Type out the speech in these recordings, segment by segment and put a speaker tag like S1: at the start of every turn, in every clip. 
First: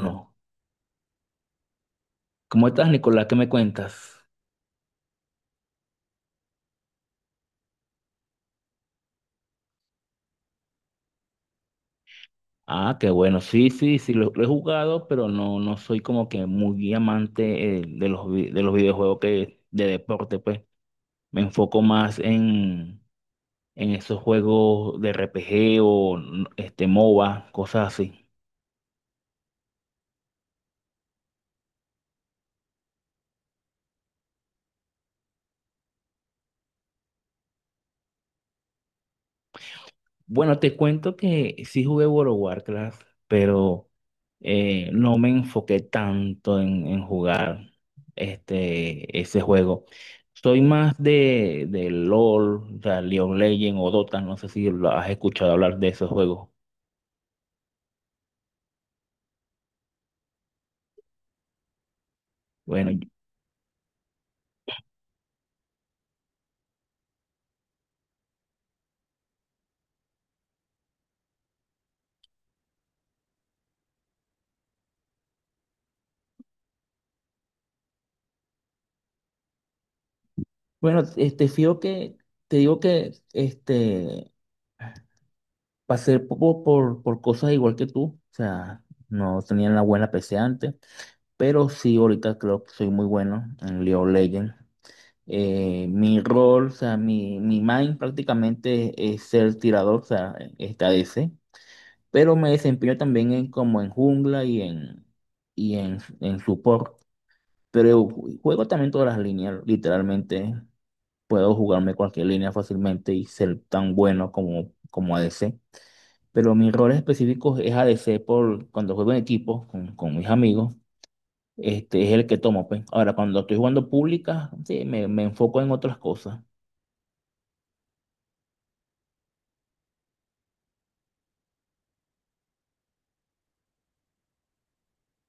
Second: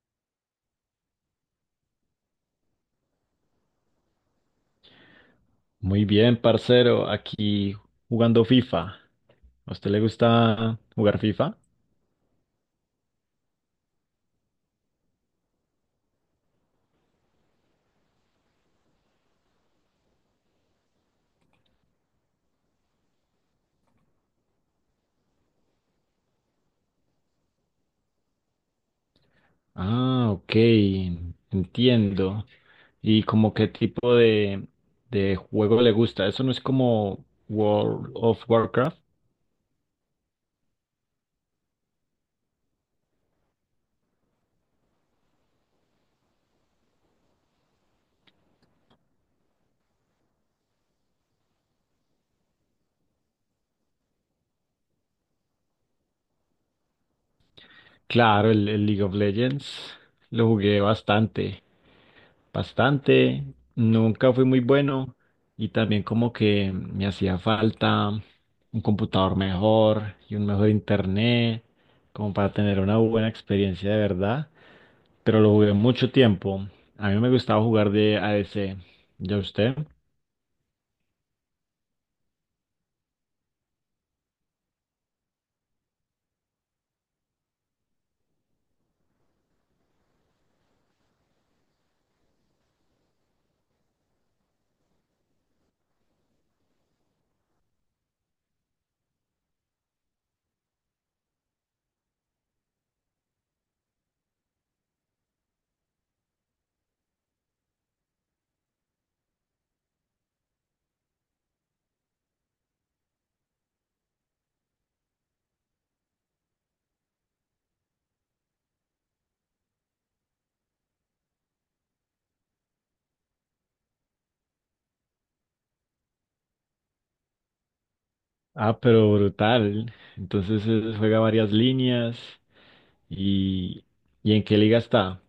S1: No. ¿Cómo estás, Nicolás? ¿Qué me cuentas?
S2: Muy bien, parcero, aquí jugando FIFA. ¿A usted le gusta jugar FIFA?
S1: Ah, qué bueno. Sí, sí, sí, lo he jugado, pero no, no soy como que muy amante de los videojuegos que, de deporte, pues. Me enfoco más en esos juegos de RPG o MOBA, cosas así.
S2: Ah, ok, entiendo. ¿Y como qué tipo de juego le gusta? ¿Eso no es como World of Warcraft?
S1: Bueno, te cuento que sí jugué World of Warcraft, pero no me enfoqué tanto en jugar ese juego. Soy más de LOL, o sea, League of Legends o Dota, no sé si lo has escuchado hablar de esos juegos.
S2: Claro, el League of Legends lo jugué bastante,
S1: Bueno, y-
S2: bastante. Nunca fui muy bueno y también como que me hacía falta un computador mejor y un mejor internet, como para tener una buena experiencia de verdad. Pero lo jugué mucho tiempo. A mí me gustaba jugar de ADC. ¿Ya usted?
S1: bueno, fijo que, te digo que pasé por cosas igual que tú, o sea, no tenía la buena PC antes. Pero sí, ahorita creo que soy muy bueno en League of Legends. Mi rol, o sea, mi main prácticamente es ser tirador, o sea, esta ADC, pero me desempeño también como en jungla y en support. Pero juego también todas las líneas, literalmente puedo jugarme cualquier línea fácilmente y ser tan bueno como ADC. Pero mi rol específico es ADC por cuando juego en equipo con mis amigos, este es el que tomo, pues. Ahora, cuando estoy jugando públicas, sí, me enfoco en otras cosas.
S2: Ah, pero brutal. Entonces juega varias líneas y, ¿y en qué liga está?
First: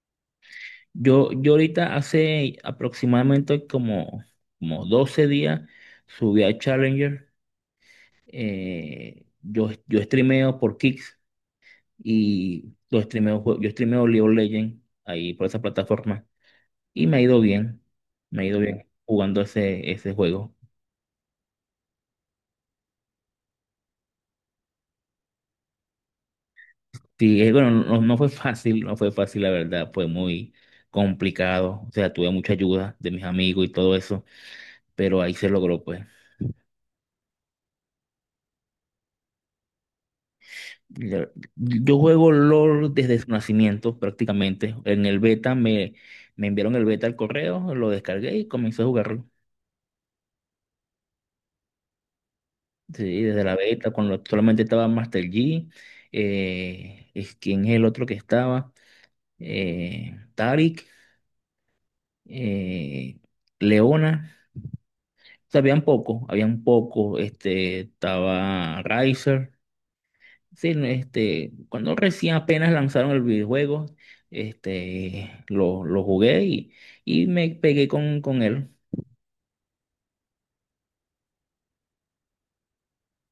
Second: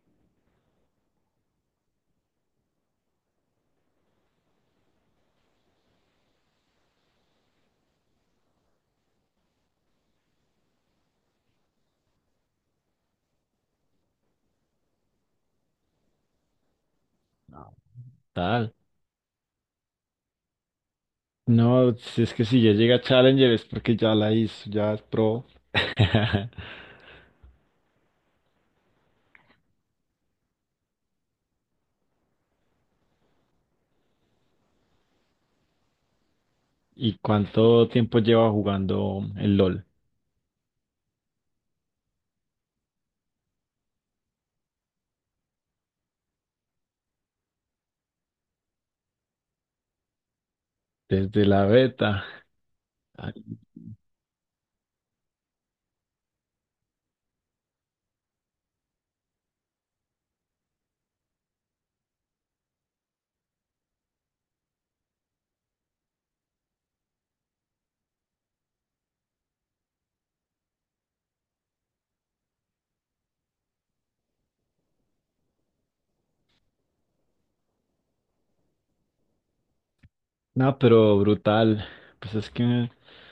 S1: Yo ahorita hace aproximadamente como 12 días subí a Challenger. Yo streameo por Kicks y lo streameo, yo streameo League of Legends ahí por esa plataforma. Y me ha ido
S2: Ah,
S1: bien, me ha ido
S2: tal.
S1: bien jugando ese juego.
S2: No, si es que si ya llega Challenger es porque ya la hizo, ya es pro.
S1: Sí, bueno, no, no fue fácil, no fue fácil la verdad, fue muy complicado. O sea, tuve mucha ayuda de mis amigos y todo eso, pero ahí se logró pues.
S2: ¿Y cuánto tiempo lleva jugando el LOL?
S1: Ya, yo juego LOL desde su nacimiento prácticamente. En el beta me enviaron el beta al correo, lo descargué y comencé a jugarlo.
S2: Desde la beta.
S1: Sí,
S2: Ay,
S1: desde la beta, cuando solamente estaba Master Yi, ¿quién es el otro que estaba? Tarik, eh, Leona. O sea, habían poco, habían poco. Estaba Riser. Sí, no, cuando recién apenas lanzaron el videojuego, lo jugué y me pegué con él.
S2: no, pero brutal. Pues es que el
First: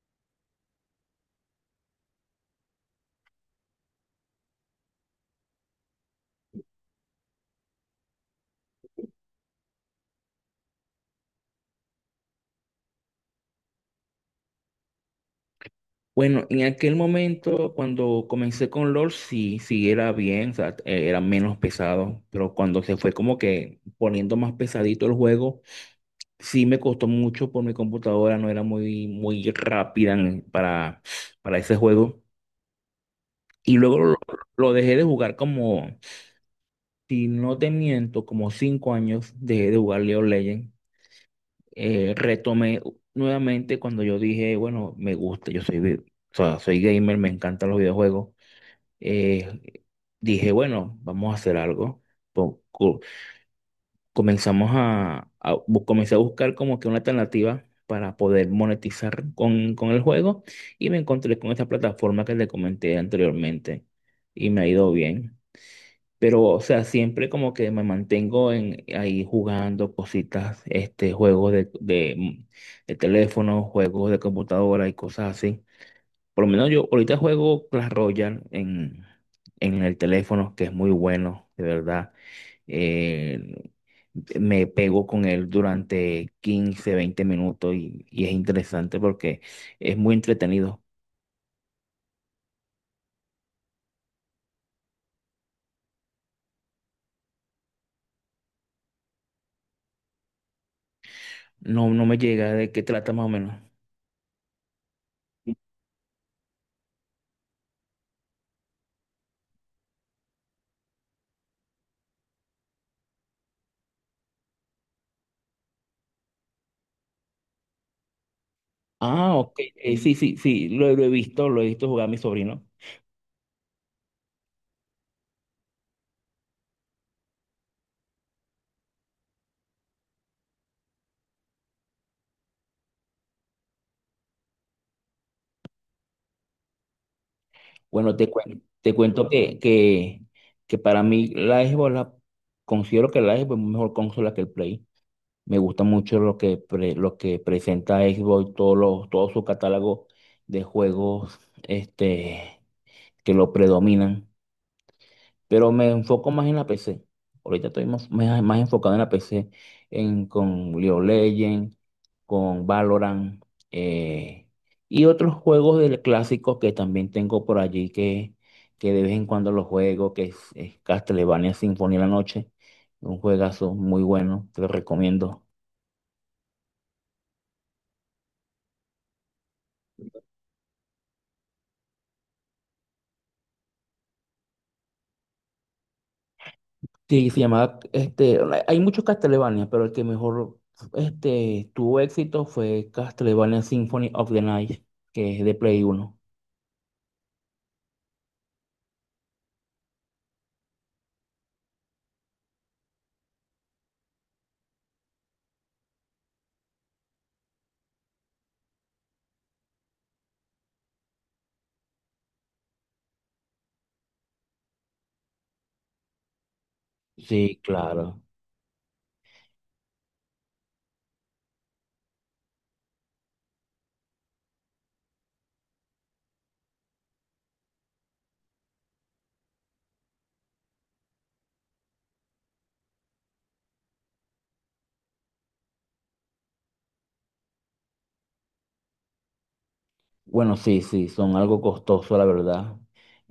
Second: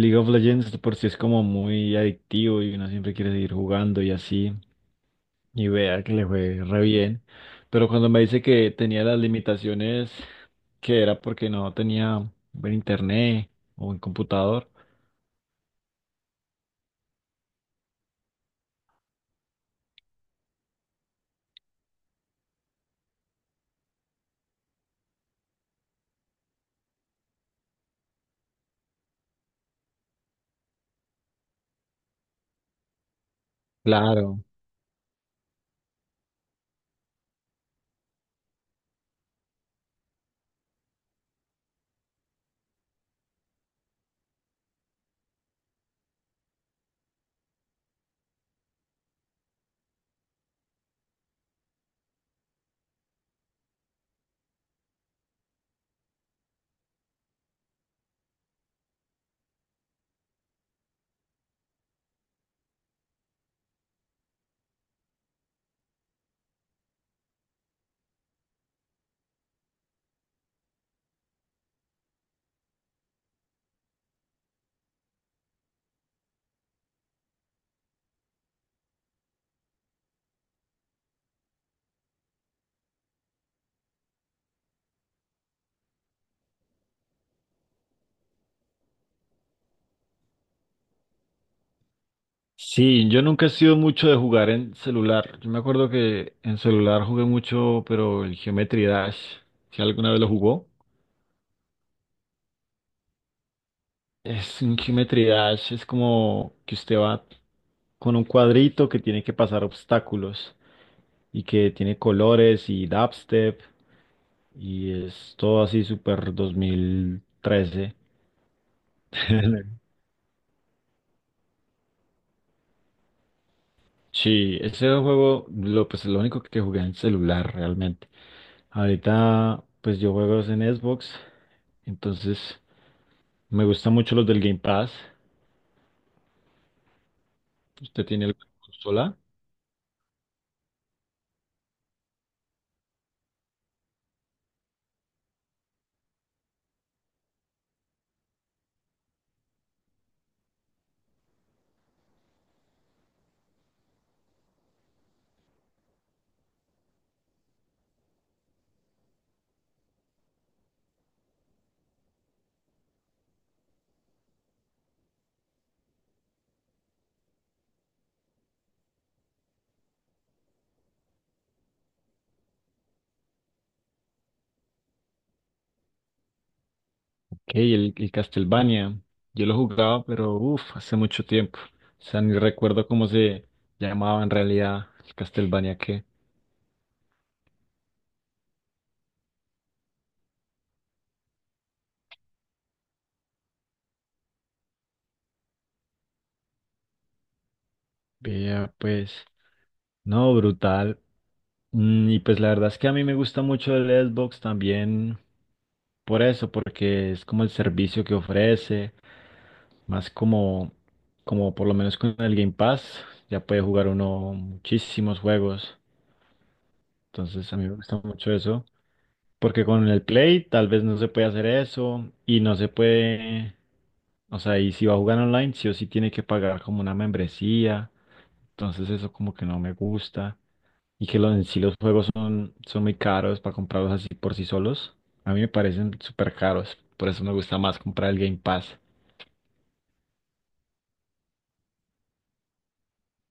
S2: League of Legends de por sí es como muy adictivo y uno siempre quiere seguir jugando y así. Y vea que le fue re bien. Pero cuando me dice que tenía las limitaciones, que era porque no tenía buen internet o buen computador.
S1: Bueno, en aquel momento, cuando comencé con LoL, sí, sí era bien, o sea, era menos pesado, pero cuando se fue como que poniendo más pesadito el juego, sí me costó mucho por mi computadora, no era muy, muy rápida para ese juego. Y luego lo
S2: Claro.
S1: lo dejé de jugar como, si no te miento, como 5 años dejé de jugar League of Legends. Retomé nuevamente cuando yo dije, bueno, me gusta, o sea, soy gamer, me encantan los videojuegos. Eh, Dije, bueno, vamos a hacer algo. Po- co- Comenzamos a bu- Comencé a buscar como que una alternativa para poder monetizar con el juego y me encontré con esta plataforma que le comenté anteriormente y me ha ido bien. Pero, o sea, siempre como que me mantengo ahí jugando cositas, juegos de teléfono, juegos de computadora y cosas así. Por lo menos yo ahorita juego Clash Royale en el teléfono, que es muy bueno, de verdad. Eh, Me pego con él durante 15 20 minutos y es interesante porque es muy entretenido.
S2: Sí, yo nunca he sido mucho de jugar en celular. Yo me acuerdo que en celular jugué mucho, pero el Geometry Dash, si alguna vez lo jugó,
S1: No, no me llega de qué trata más o menos.
S2: es un Geometry Dash, es como que usted va con un cuadrito que tiene que pasar obstáculos y que tiene colores y dubstep y es todo así súper 2013.
S1: Ah, ok. Sí, sí, sí, lo he visto, lo he visto jugar a mi sobrino.
S2: Sí, ese juego, pues lo único que jugué en celular realmente. Ahorita, pues yo juego es en Xbox, entonces. Me gustan mucho los del Game Pass. ¿Usted
S1: Bueno,
S2: tiene
S1: te
S2: alguna
S1: cuento, te
S2: consola?
S1: cuento que para mí la Xbox, considero que la Xbox es mejor consola que el Play. Me gusta mucho lo que presenta Xbox, todo su catálogo de juegos este, que lo predominan. Pero me enfoco más en la PC. Ahorita estoy más enfocado en la PC, con League of Legends, con Valorant eh, y otros juegos del clásicos que también tengo por allí que de vez en cuando los juego, que es Castlevania Sinfonía de la Noche, un juegazo muy bueno, te lo recomiendo.
S2: Ok, el Castlevania. Yo lo jugaba, pero uff, hace mucho tiempo. O sea, ni recuerdo cómo se llamaba en realidad el Castlevania que
S1: Sí, se llamaba, hay muchos Castlevania, pero el que mejor tuvo éxito fue Castlevania Symphony of the Night, que es de Play 1.
S2: veía, pues. No, brutal. Y pues la verdad es que a mí me gusta mucho el Xbox también por eso, porque es como el servicio que ofrece, más como, como por lo menos con el Game Pass, ya puede jugar uno muchísimos juegos. Entonces a
S1: Sí,
S2: mí me gusta
S1: claro.
S2: mucho eso. Porque con el Play tal vez no se puede hacer eso y no se puede, o sea, y si va a jugar online, sí o sí tiene que pagar como una membresía. Entonces eso como que no me gusta. Y que lo- en sí los juegos son, son muy caros para comprarlos así por sí solos. A mí me parecen súper caros. Por eso me gusta más comprar el Game Pass.
S1: Bueno, sí, sí, son algo costoso, la verdad.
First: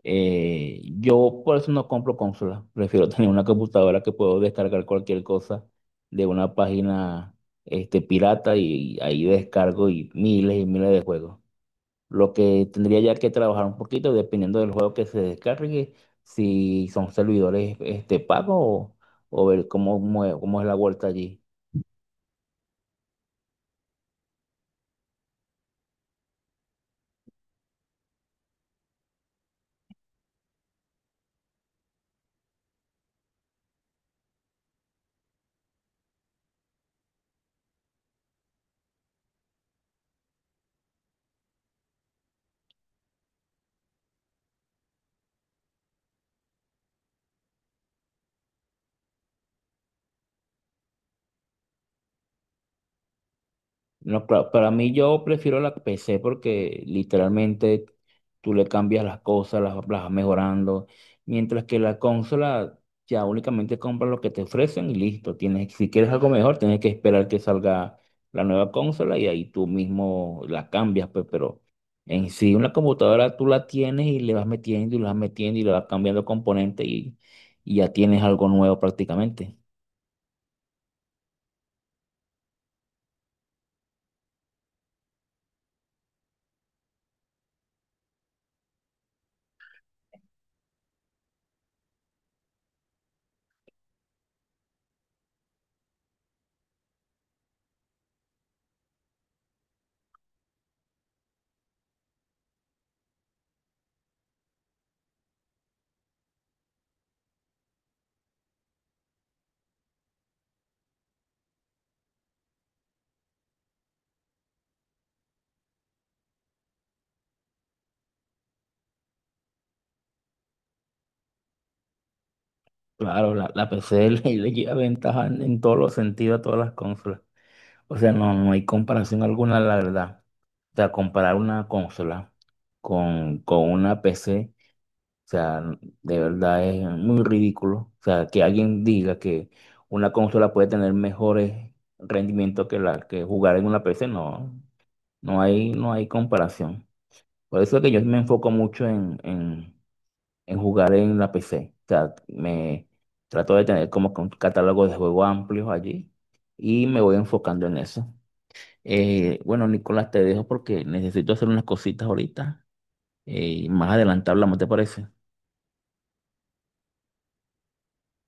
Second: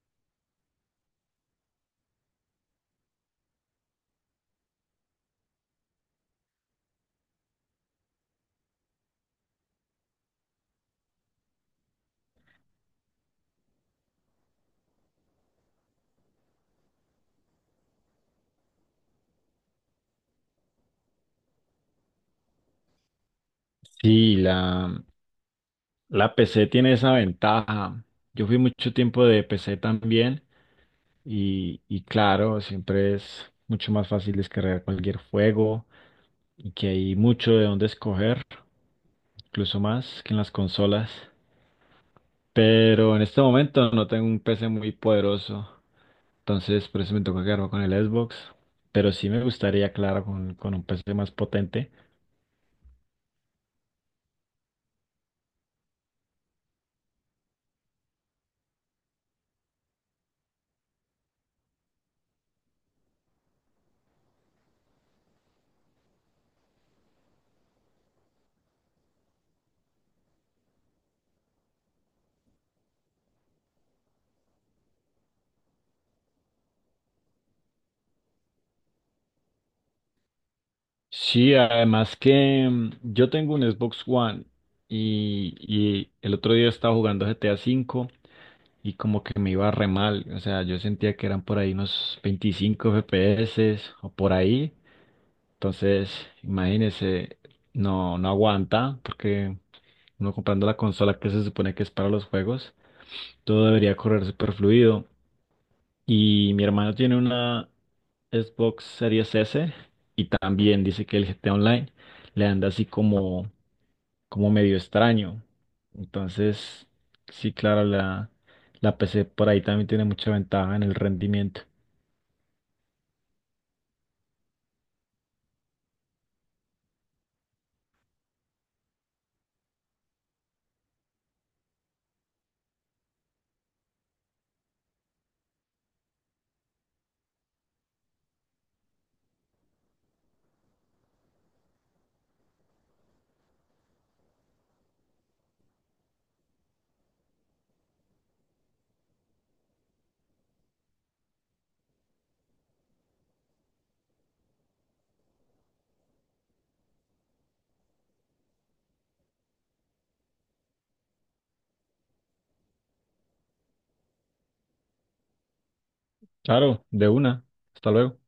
S1: Yo por eso no compro consolas. Prefiero tener una computadora que puedo descargar cualquier cosa de una página pirata y ahí descargo y miles de juegos. Lo que tendría ya que trabajar un poquito dependiendo del juego que se descargue, si son servidores pagos o ver cómo es la vuelta allí.
S2: Sí, la PC tiene esa ventaja. Yo fui mucho tiempo de PC también y claro, siempre es mucho más fácil descargar cualquier juego, y que hay mucho de dónde escoger, incluso más que en las consolas. Pero en este momento no tengo un PC muy poderoso, entonces por eso me toca quedarme con el Xbox. Pero sí me gustaría, claro, con un PC más potente.
S1: No, claro, para mí yo prefiero la PC porque literalmente tú le cambias las cosas, las vas mejorando, mientras que la consola ya únicamente compras lo que te ofrecen y listo. Tienes, si quieres algo mejor, tienes que esperar que salga la nueva consola y ahí tú mismo la cambias, pues, pero en sí una computadora tú la tienes y le vas metiendo y le vas metiendo y le vas cambiando componentes y ya tienes algo nuevo prácticamente.
S2: Sí, además que yo tengo un Xbox One y el otro día estaba jugando GTA V y como que me iba re mal. O sea, yo sentía que eran por ahí unos 25 FPS o por ahí. Entonces, imagínese, no aguanta, porque uno comprando la consola que se supone que es para los juegos, todo debería correr super fluido. Y mi hermano tiene una Xbox Series S y también dice que el GTA Online le anda así como, como medio extraño. Entonces, sí, claro, la PC por ahí también tiene mucha ventaja en el rendimiento.
S1: Claro, la PC le lleva ventaja en todos los sentidos a todas las consolas. O sea, no, no hay comparación alguna, la verdad. O sea, comparar una consola con una PC, o sea, de verdad es muy ridículo. O sea, que alguien diga que una consola puede tener mejores rendimientos que la que jugar en una PC, no, no hay, no hay comparación. Por eso es que yo me enfoco mucho en jugar en la PC. O sea, me trato de tener como que un catálogo de juegos amplios allí y me voy enfocando en eso. Bueno, Nicolás, te dejo porque necesito hacer unas cositas ahorita y más adelante hablamos, ¿te parece?
S2: Claro, de una. Hasta luego.